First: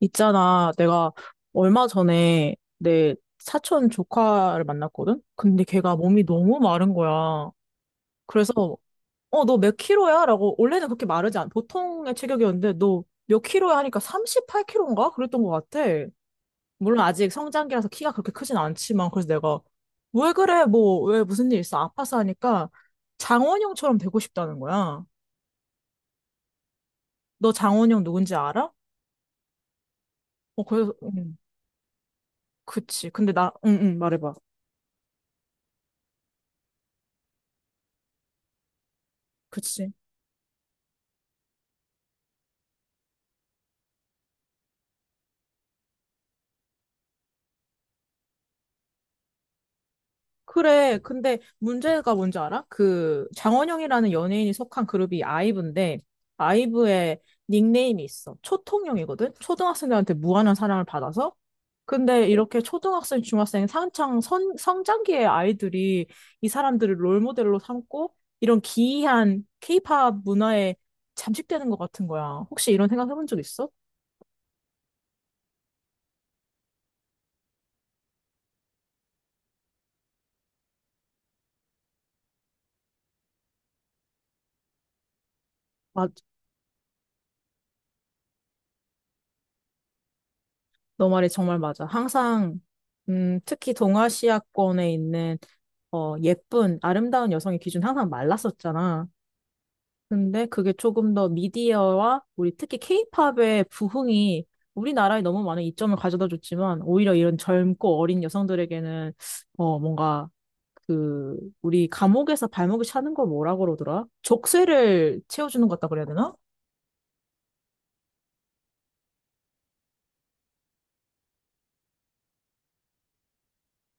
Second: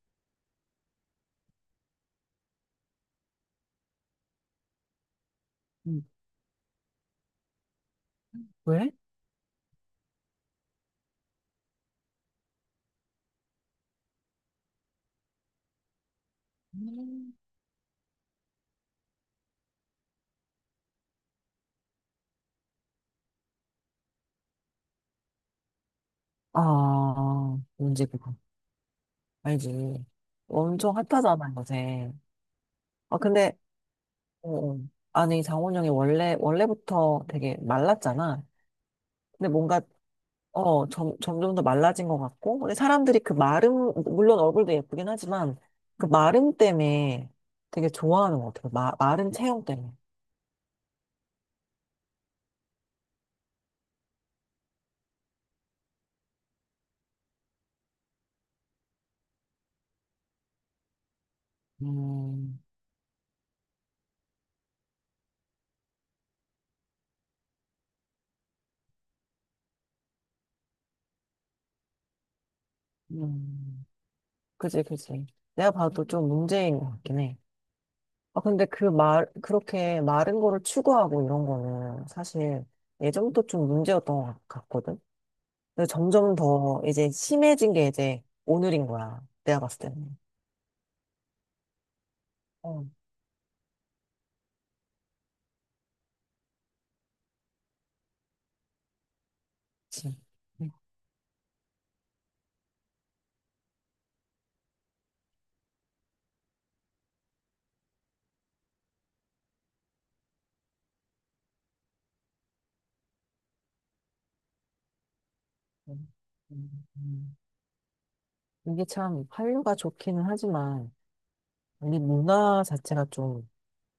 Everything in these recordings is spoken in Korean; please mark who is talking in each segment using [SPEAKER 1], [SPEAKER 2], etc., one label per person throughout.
[SPEAKER 1] 있잖아, 내가 얼마 전에 내 사촌 조카를 만났거든? 근데 걔가
[SPEAKER 2] 음.
[SPEAKER 1] 몸이 너무 마른 거야. 그래서,
[SPEAKER 2] 왜?
[SPEAKER 1] 너 몇 킬로야? 라고, 원래는 그렇게 보통의 체격이었는데, 너 몇 킬로야? 하니까 38킬로인가? 그랬던 것 같아. 물론 아직
[SPEAKER 2] 음.
[SPEAKER 1] 성장기라서 키가 그렇게 크진 않지만, 그래서 내가, 왜 그래? 뭐, 왜 무슨 일 있어? 아파서 하니까, 장원영처럼 되고 싶다는 거야. 너
[SPEAKER 2] 아,
[SPEAKER 1] 장원영
[SPEAKER 2] 뭔지
[SPEAKER 1] 누군지
[SPEAKER 2] 그거.
[SPEAKER 1] 알아?
[SPEAKER 2] 알지.
[SPEAKER 1] 그래서,
[SPEAKER 2] 엄청 핫하잖아, 요새.
[SPEAKER 1] 그치.
[SPEAKER 2] 아,
[SPEAKER 1] 근데 나,
[SPEAKER 2] 근데,
[SPEAKER 1] 응, 응, 말해봐.
[SPEAKER 2] 어, 어. 아니, 장원영이 원래부터 되게 말랐잖아. 근데 뭔가,
[SPEAKER 1] 그치.
[SPEAKER 2] 점점 더 말라진 것 같고. 근데 사람들이 그 마름, 물론 얼굴도 예쁘긴 하지만, 그 마름 때문에 되게 좋아하는 것 같아. 마른 체형 때문에.
[SPEAKER 1] 그래. 근데 문제가 뭔지 알아? 그 장원영이라는 연예인이 속한 그룹이 아이브인데 아이브의 닉네임이 있어. 초통령이거든. 초등학생들한테 무한한 사랑을 받아서. 근데 이렇게
[SPEAKER 2] 음,
[SPEAKER 1] 초등학생, 중학생, 성장기의 아이들이 이 사람들을 롤모델로 삼고 이런 기이한 케이팝 문화에 잠식되는 것 같은 거야. 혹시 이런 생각 해본 적 있어?
[SPEAKER 2] 음. 그지, 그지. 내가 봐도 좀 문제인 것 같긴 해. 아, 근데 그렇게 마른 거를 추구하고 이런 거는 사실 예전부터 좀 문제였던 것 같거든? 근데
[SPEAKER 1] 맞,
[SPEAKER 2] 점점 더 이제 심해진 게 이제 오늘인 거야. 내가 봤을 때는.
[SPEAKER 1] 너 말이 정말 맞아. 항상
[SPEAKER 2] 어,
[SPEAKER 1] 특히 동아시아권에 있는 예쁜, 아름다운 여성의 기준 항상 말랐었잖아.
[SPEAKER 2] 그치.
[SPEAKER 1] 근데
[SPEAKER 2] 음,
[SPEAKER 1] 그게 조금 더 미디어와 우리 특히 케이팝의 부흥이 우리나라에 너무 많은 이점을 가져다 줬지만 오히려 이런 젊고 어린 여성들에게는 뭔가 그 우리 감옥에서 발목이 차는 걸 뭐라 그러더라? 족쇄를 채워주는 것 같다 그래야
[SPEAKER 2] 음,
[SPEAKER 1] 되나?
[SPEAKER 2] 음, 음. 이게 참 한류가 좋기는 하지만 우리 문화 자체가 좀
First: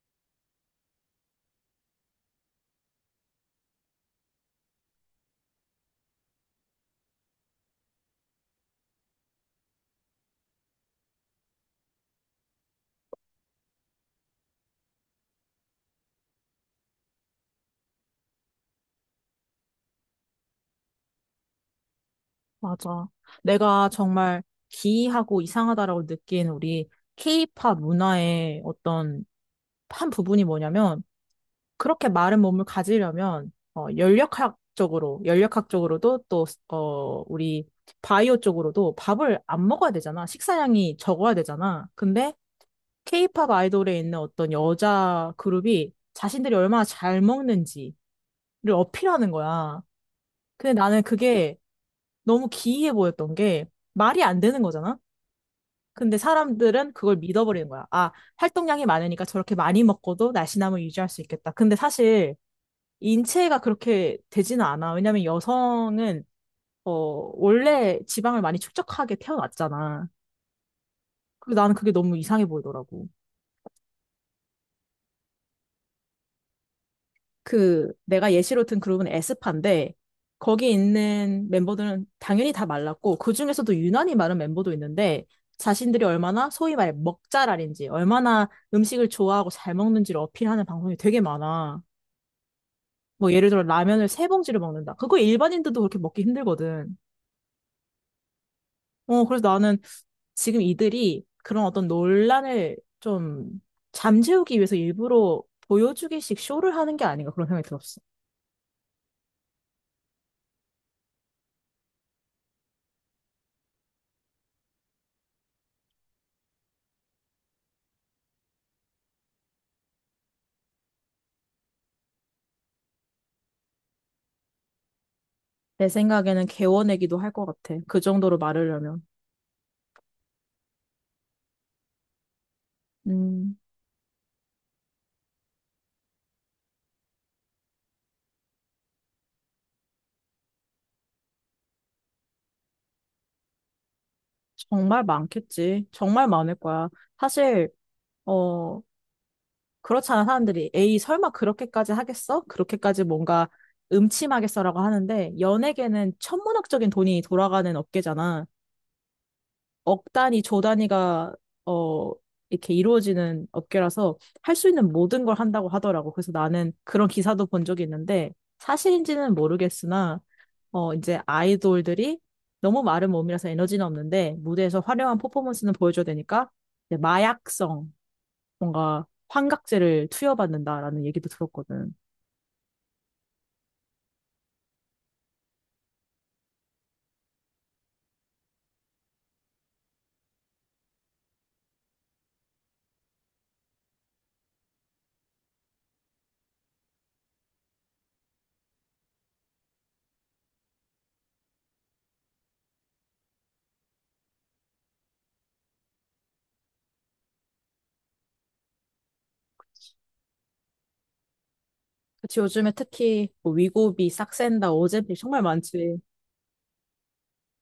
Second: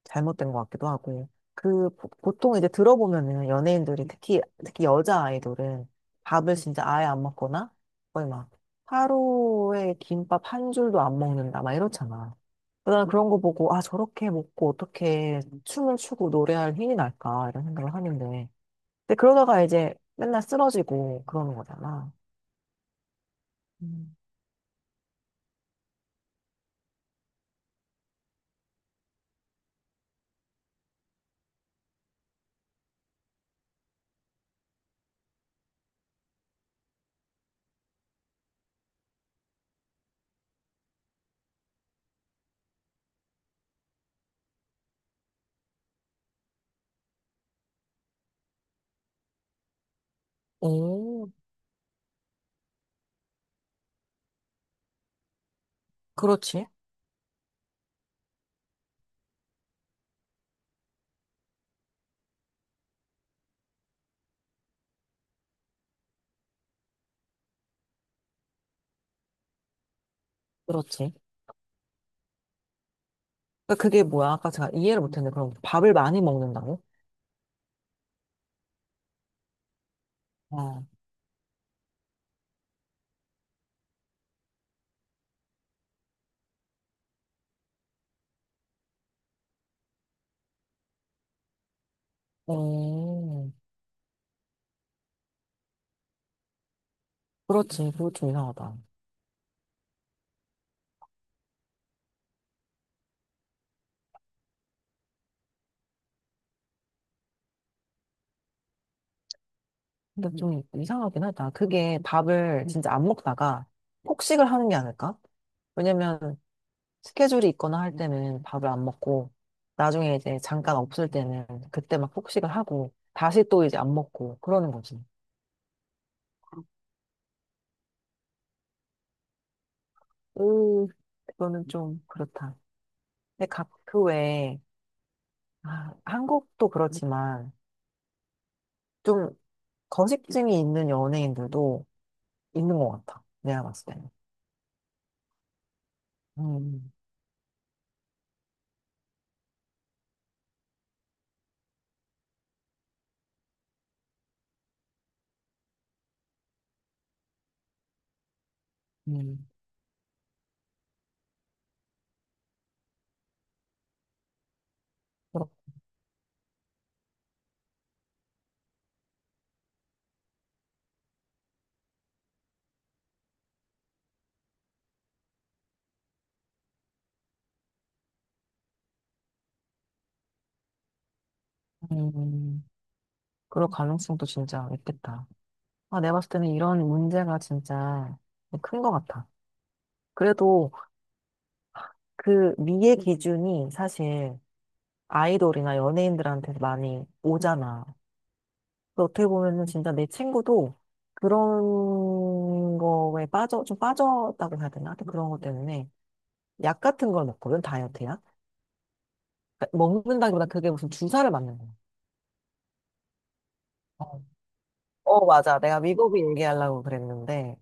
[SPEAKER 2] 잘못된 것 같기도 하고. 그, 보통 이제 들어보면은 연예인들이 특히, 특히 여자 아이돌은 밥을 진짜 아예 안 먹거나 거의 막 하루에 김밥 한 줄도 안 먹는다, 막 이렇잖아. 나 그런 거 보고, 아, 저렇게 먹고 어떻게 춤을 추고 노래할 힘이 날까, 이런 생각을 하는데. 근데 그러다가 이제 맨날 쓰러지고 그러는 거잖아.
[SPEAKER 1] 맞아. 내가
[SPEAKER 2] 음.
[SPEAKER 1] 정말 기이하고 이상하다라고 느낀 우리 케이팝 문화의 어떤 한 부분이 뭐냐면 그렇게 마른 몸을 가지려면 연력학적으로도 또 우리 바이오 쪽으로도 밥을 안 먹어야 되잖아. 식사량이 적어야 되잖아. 근데 케이팝 아이돌에 있는 어떤 여자 그룹이 자신들이 얼마나 잘 먹는지를 어필하는 거야. 근데 나는
[SPEAKER 2] 오,
[SPEAKER 1] 그게 너무 기이해 보였던 게 말이 안 되는 거잖아. 근데
[SPEAKER 2] 그렇지.
[SPEAKER 1] 사람들은 그걸 믿어버리는 거야. 아, 활동량이 많으니까 저렇게 많이 먹고도 날씬함을 유지할 수 있겠다. 근데 사실 인체가 그렇게 되지는 않아. 왜냐면 여성은 어, 원래 지방을 많이 축적하게 태어났잖아.
[SPEAKER 2] 그렇지.
[SPEAKER 1] 그리고 나는 그게 너무 이상해 보이더라고.
[SPEAKER 2] 그러니까 그게 뭐야? 아까 제가 이해를 못했는데, 그럼 밥을 많이 먹는다고?
[SPEAKER 1] 그 내가 예시로 든 그룹은 에스파인데 거기
[SPEAKER 2] 아.
[SPEAKER 1] 있는 멤버들은 당연히 다 말랐고 그중에서도 유난히 마른 멤버도 있는데 자신들이 얼마나 소위 말해 먹잘알인지 얼마나 음식을 좋아하고 잘 먹는지를 어필하는 방송이 되게 많아. 뭐 예를
[SPEAKER 2] 어,
[SPEAKER 1] 들어 라면을 세 봉지를 먹는다. 그거 일반인들도 그렇게 먹기 힘들거든.
[SPEAKER 2] 그렇지. 그거 좀 이상하다.
[SPEAKER 1] 그래서 나는 지금 이들이 그런 어떤 논란을 좀 잠재우기 위해서 일부러 보여주기식 쇼를 하는 게 아닌가 그런 생각이 들었어.
[SPEAKER 2] 근데 좀 이상하긴 하다. 그게 밥을 진짜 안 먹다가 폭식을 하는 게 아닐까? 왜냐면 스케줄이 있거나 할 때는 밥을 안 먹고 나중에 이제 잠깐 없을 때는 그때 막 폭식을 하고 다시 또 이제 안 먹고 그러는 거지.
[SPEAKER 1] 내 생각에는 개워내기도 할 것 같아. 그 정도로 말하려면.
[SPEAKER 2] 오, 그거는 좀 그렇다. 근데
[SPEAKER 1] 음,
[SPEAKER 2] 각 그 외에 아, 한국도 그렇지만 좀 거식증이 있는 연예인들도 있는 것 같아. 내가 봤을 때는.
[SPEAKER 1] 정말 많겠지. 정말 많을 거야.
[SPEAKER 2] 음,
[SPEAKER 1] 사실, 어, 그렇잖아. 사람들이. 에이, 설마 그렇게까지 하겠어? 그렇게까지 뭔가 음침하겠어라고 하는데, 연예계는 천문학적인 돈이 돌아가는 업계잖아.
[SPEAKER 2] 음.
[SPEAKER 1] 억 단위, 조 단위가 어 이렇게 이루어지는 업계라서 할 수 있는 모든 걸 한다고 하더라고. 그래서 나는 그런 기사도 본 적이 있는데 사실인지는 모르겠으나 이제 아이돌들이 너무 마른 몸이라서 에너지는 없는데 무대에서 화려한 퍼포먼스는 보여줘야 되니까 이제 마약성 뭔가 환각제를 투여받는다라는 얘기도 들었거든.
[SPEAKER 2] 음, 그럴 가능성도 진짜 있겠다. 아, 내가 봤을 때는 이런 문제가 진짜 큰 것 같아. 그래도 그 미의 기준이 사실 아이돌이나 연예인들한테 많이 오잖아. 근데 어떻게 보면은 진짜 내 친구도 그런 거에 좀 빠졌다고 해야 되나? 하여튼 그런 것 때문에 약 같은 걸 먹거든, 다이어트야. 그러니까 먹는다기보다 그게 무슨 주사를 맞는 거야.
[SPEAKER 1] 그치, 요즘에 특히 뭐 위고비,
[SPEAKER 2] 어,
[SPEAKER 1] 싹센다, 오젬필
[SPEAKER 2] 어,
[SPEAKER 1] 정말
[SPEAKER 2] 맞아. 내가
[SPEAKER 1] 많지.
[SPEAKER 2] 미국이 얘기하려고 그랬는데.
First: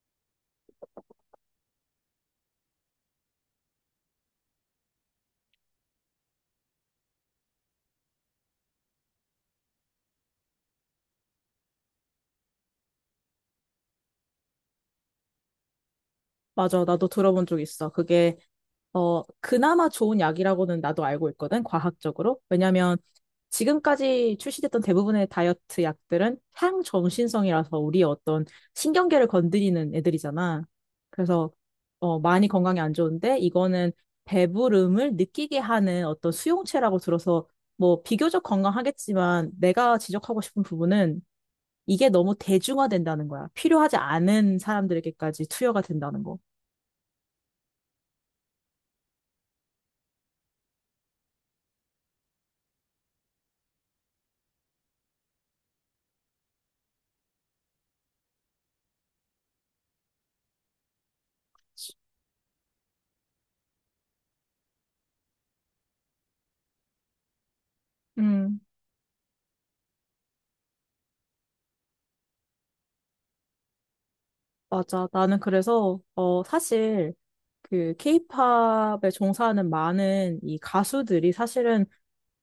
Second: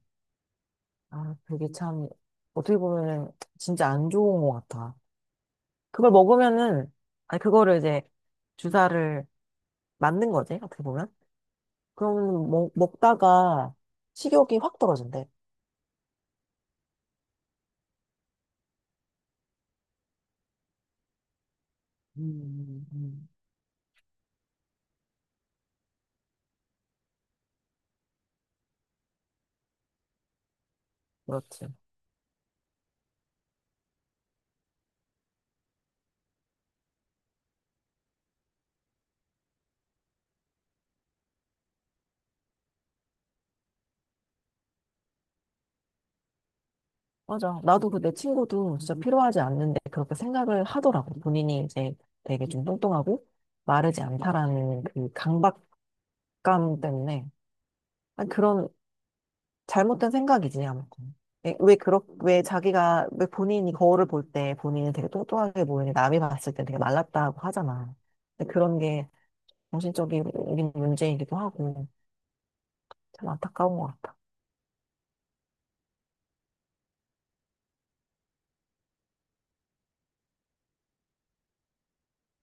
[SPEAKER 2] 아, 그게 참, 어떻게 보면은 진짜 안 좋은 것 같아. 그걸 먹으면은, 아니, 그거를 이제 주사를 맞는 거지, 어떻게 보면. 그러면 먹다가 식욕이 확 떨어진대.
[SPEAKER 1] 맞아, 나도 들어본 적 있어. 그게 그나마 좋은 약이라고는 나도 알고 있거든, 과학적으로.
[SPEAKER 2] 음,
[SPEAKER 1] 왜냐면
[SPEAKER 2] 음.
[SPEAKER 1] 지금까지 출시됐던 대부분의 다이어트 약들은 향정신성이라서 우리의 어떤 신경계를 건드리는 애들이잖아. 그래서
[SPEAKER 2] 그렇지.
[SPEAKER 1] 많이 건강에 안 좋은데 이거는 배부름을 느끼게 하는 어떤 수용체라고 들어서 뭐 비교적 건강하겠지만 내가 지적하고 싶은 부분은 이게 너무 대중화된다는 거야. 필요하지 않은 사람들에게까지 투여가 된다는 거.
[SPEAKER 2] 맞아. 나도 그 내 친구도 진짜 필요하지 않는데 그렇게 생각을 하더라고. 본인이 이제 되게 좀 뚱뚱하고 마르지 않다라는 그 강박감 때문에. 아니, 그런 잘못된 생각이지, 아무튼. 왜, 왜, 그렇, 왜 자기가, 왜 본인이 거울을 볼 때 본인은 되게 뚱뚱하게 보이는데 남이 봤을 때 되게 말랐다고 하잖아. 근데
[SPEAKER 1] 음.
[SPEAKER 2] 그런 게 정신적인 문제이기도 하고 참 안타까운 것 같아.
[SPEAKER 1] 맞아. 나는 그래서, 사실, 그, 케이팝에 종사하는 많은 이 가수들이 사실은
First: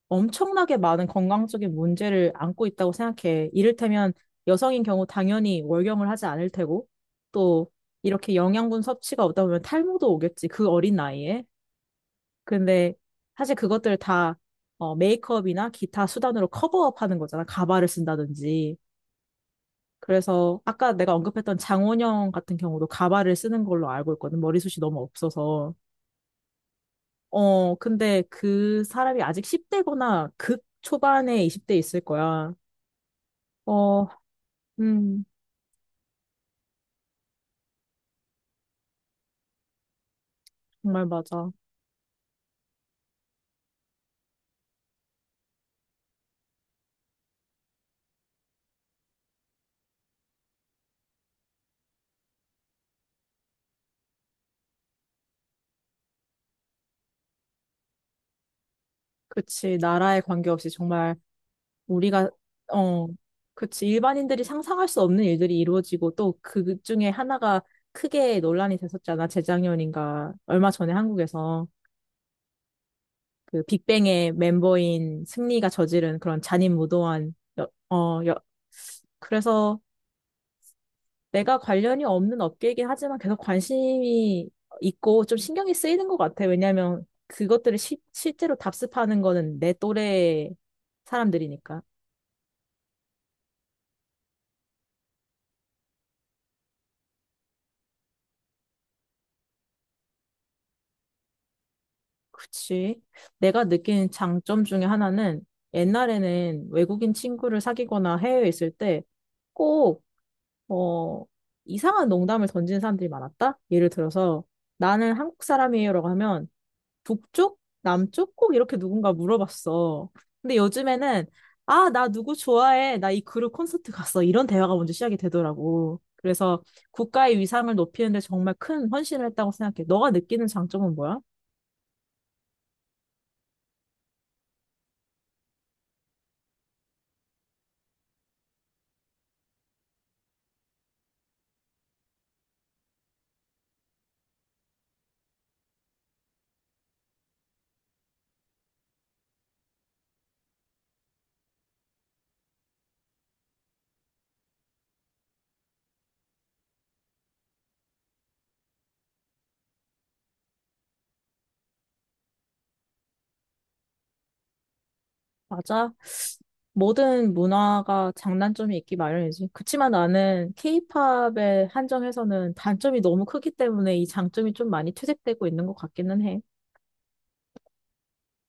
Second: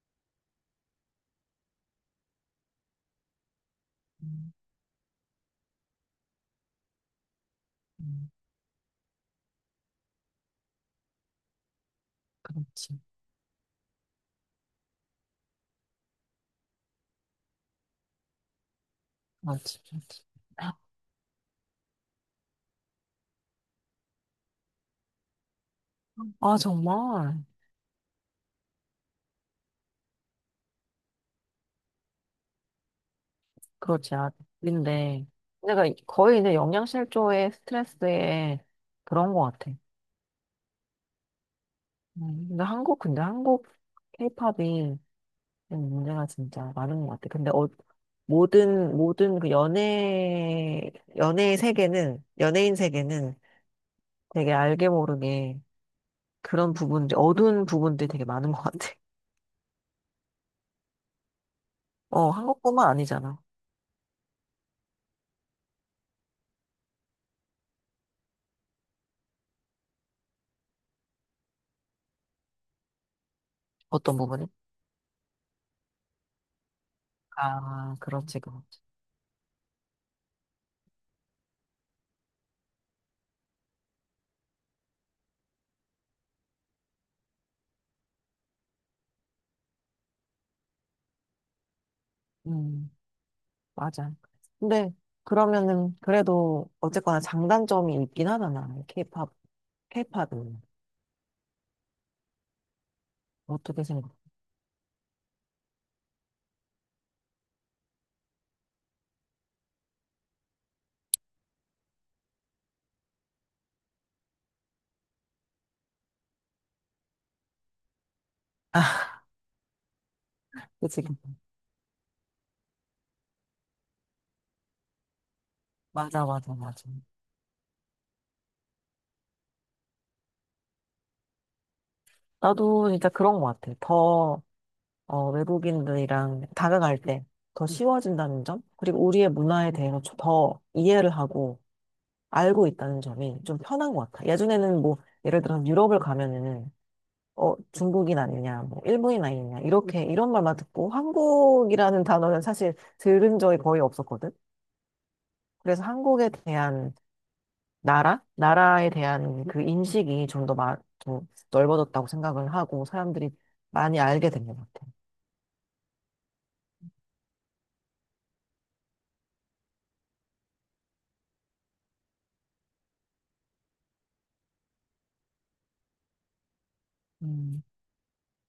[SPEAKER 1] 엄청나게 많은 건강적인 문제를 안고 있다고 생각해. 이를테면
[SPEAKER 2] 음,
[SPEAKER 1] 여성인 경우 당연히 월경을 하지 않을 테고, 또
[SPEAKER 2] 음,
[SPEAKER 1] 이렇게 영양분 섭취가 없다 보면 탈모도 오겠지. 그 어린 나이에. 근데
[SPEAKER 2] 그렇지.
[SPEAKER 1] 사실 그것들 다, 메이크업이나 기타 수단으로 커버업 하는 거잖아. 가발을 쓴다든지.
[SPEAKER 2] 맞지, 맞지.
[SPEAKER 1] 그래서 아까 내가 언급했던 장원영 같은 경우도 가발을 쓰는 걸로 알고 있거든. 머리숱이 너무 없어서.
[SPEAKER 2] 아, 정말.
[SPEAKER 1] 근데 그 사람이 아직 10대거나 극 초반에 20대 있을 거야. 어,
[SPEAKER 2] 그렇지. 아,
[SPEAKER 1] 음,
[SPEAKER 2] 근데 내가 거의 이제 영양실조에 스트레스에 그런 것 같아.
[SPEAKER 1] 정말 맞아.
[SPEAKER 2] 근데 한국 케이팝이 문제가 진짜 많은 것 같아. 근데 모든 그 연예인 세계는 되게 알게 모르게 그런 부분들, 어두운 부분들이 되게 많은 것 같아.
[SPEAKER 1] 그치. 나라에 관계없이 정말
[SPEAKER 2] 어,
[SPEAKER 1] 우리가,
[SPEAKER 2] 한국뿐만
[SPEAKER 1] 어,
[SPEAKER 2] 아니잖아.
[SPEAKER 1] 그치. 일반인들이 상상할 수 없는 일들이 이루어지고 또 그 중에 하나가 크게 논란이 됐었잖아. 재작년인가. 얼마 전에 한국에서. 그
[SPEAKER 2] 어떤
[SPEAKER 1] 빅뱅의
[SPEAKER 2] 부분이?
[SPEAKER 1] 멤버인 승리가 저지른 그런 잔인무도한 여,
[SPEAKER 2] 아,
[SPEAKER 1] 어, 여,
[SPEAKER 2] 그렇지, 그렇지.
[SPEAKER 1] 그래서 내가 관련이 없는 업계이긴 하지만 계속 관심이 있고 좀 신경이 쓰이는 것 같아. 왜냐하면 그것들을 실제로 답습하는 거는 내 또래 사람들이니까.
[SPEAKER 2] 음, 맞아. 근데 그러면은 그래도 어쨌거나 장단점이 있긴 하잖아. 케이팝은
[SPEAKER 1] 그치. 내가
[SPEAKER 2] 어떻게
[SPEAKER 1] 느낀
[SPEAKER 2] 생각해?
[SPEAKER 1] 장점 중에 하나는 옛날에는 외국인 친구를 사귀거나 해외에 있을 때꼭 어, 이상한 농담을 던지는 사람들이 많았다? 예를 들어서, 나는 한국 사람이에요라고 하면, 북쪽? 남쪽? 꼭 이렇게 누군가 물어봤어. 근데
[SPEAKER 2] 그치?
[SPEAKER 1] 요즘에는, 아, 나 누구 좋아해. 나 이 그룹 콘서트 갔어. 이런 대화가 먼저 시작이 되더라고.
[SPEAKER 2] 맞아, 맞아,
[SPEAKER 1] 그래서
[SPEAKER 2] 맞아.
[SPEAKER 1] 국가의 위상을 높이는데 정말 큰 헌신을 했다고 생각해. 너가 느끼는 장점은 뭐야?
[SPEAKER 2] 나도 진짜 그런 것 같아. 외국인들이랑 다가갈 때 더 쉬워진다는 점, 그리고 우리의 문화에 대해서 좀더 이해를 하고 알고 있다는 점이 좀 편한 것 같아. 예전에는 뭐, 예를 들어서 유럽을 가면은, 중국인 아니냐, 뭐, 일본인 아니냐, 이런 말만 듣고 한국이라는 단어는 사실 들은 적이 거의 없었거든. 그래서 한국에 대한 나라? 나라에 대한 그 인식이 좀 더 좀 넓어졌다고 생각을 하고 사람들이 많이 알게 된 것 같아.
[SPEAKER 1] 맞아. 모든 문화가 장단점이 있기 마련이지. 그치만 나는 케이팝에 한정해서는 단점이 너무 크기 때문에 이 장점이 좀 많이 퇴색되고 있는 것 같기는 해.
[SPEAKER 2] 음,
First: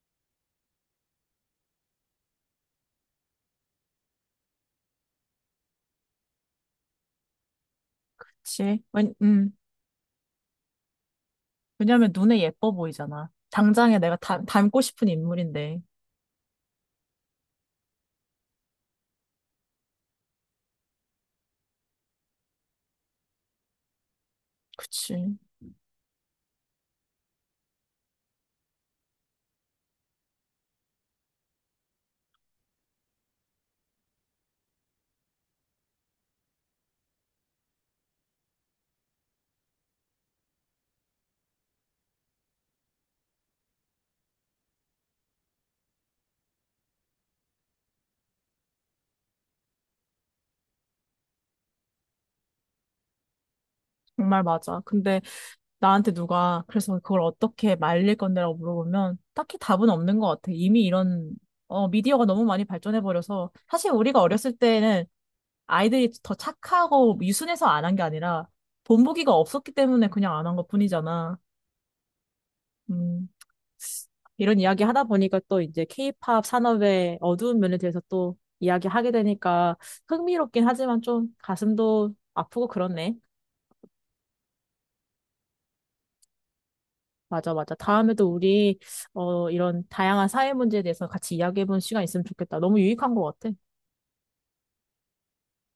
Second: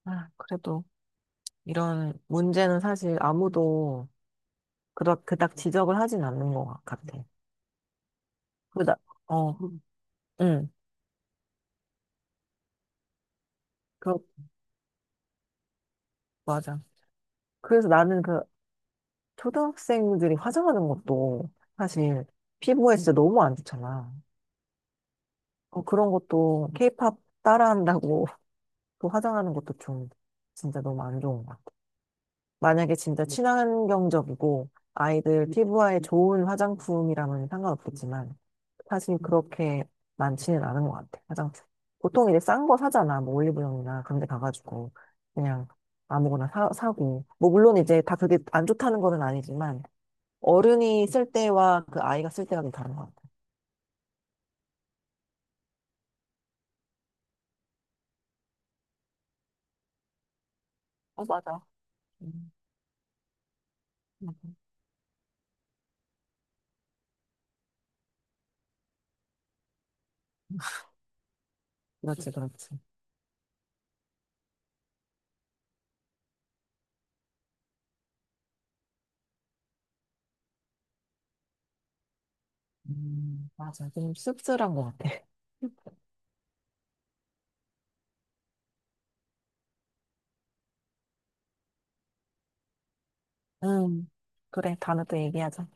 [SPEAKER 2] 아, 그래도. 이런 문제는 사실 아무도 그닥 지적을 하진 않는 것 같아.
[SPEAKER 1] 그치?
[SPEAKER 2] 그다,
[SPEAKER 1] 왜,
[SPEAKER 2] 어, 응,
[SPEAKER 1] 왜냐면 눈에 예뻐 보이잖아. 당장에
[SPEAKER 2] 그,
[SPEAKER 1] 내가 닮고 싶은 인물인데.
[SPEAKER 2] 맞아. 그래서 나는 그 초등학생들이 화장하는 것도 사실 피부에 진짜 너무 안 좋잖아.
[SPEAKER 1] 그치.
[SPEAKER 2] 어, 그런 것도 케이팝 따라한다고 또 화장하는 것도 좀 진짜 너무 안 좋은 것 같아. 만약에 진짜 친환경적이고 아이들 피부에 좋은 화장품이라면 상관없겠지만 사실 그렇게 많지는 않은 것 같아, 화장품. 보통 이제 싼 거 사잖아, 뭐 올리브영이나 그런 데 가가지고. 그냥 아무거나 사고. 뭐 물론 이제 다 그게 안 좋다는 거는 아니지만, 어른이 쓸 때와 그 아이가 쓸 때가 좀 다른 것 같아.
[SPEAKER 1] 정말 맞아. 근데 나한테 누가 그래서 그걸 어떻게 말릴 건데라고 물어보면 딱히 답은 없는 것 같아. 이미
[SPEAKER 2] 어,
[SPEAKER 1] 이런
[SPEAKER 2] 맞아.
[SPEAKER 1] 미디어가 너무
[SPEAKER 2] 음,
[SPEAKER 1] 많이 발전해버려서 사실 우리가
[SPEAKER 2] 음.
[SPEAKER 1] 어렸을 때는 아이들이 더 착하고 유순해서 안 한 게 아니라 본보기가 없었기 때문에 그냥 안 한 것뿐이잖아.
[SPEAKER 2] 그렇지, 그렇지.
[SPEAKER 1] 음, 이런 이야기 하다 보니까 또 이제 케이팝 산업의 어두운 면에 대해서 또 이야기하게 되니까 흥미롭긴 하지만 좀 가슴도 아프고 그렇네.
[SPEAKER 2] 맞아. 좀 씁쓸한 것 같아.
[SPEAKER 1] 맞아, 맞아. 다음에도 우리 이런 다양한 사회 문제에 대해서 같이 이야기해보는 시간 있으면 좋겠다. 너무 유익한 것 같아.
[SPEAKER 2] 음, 그래. 다음에 또 얘기하자.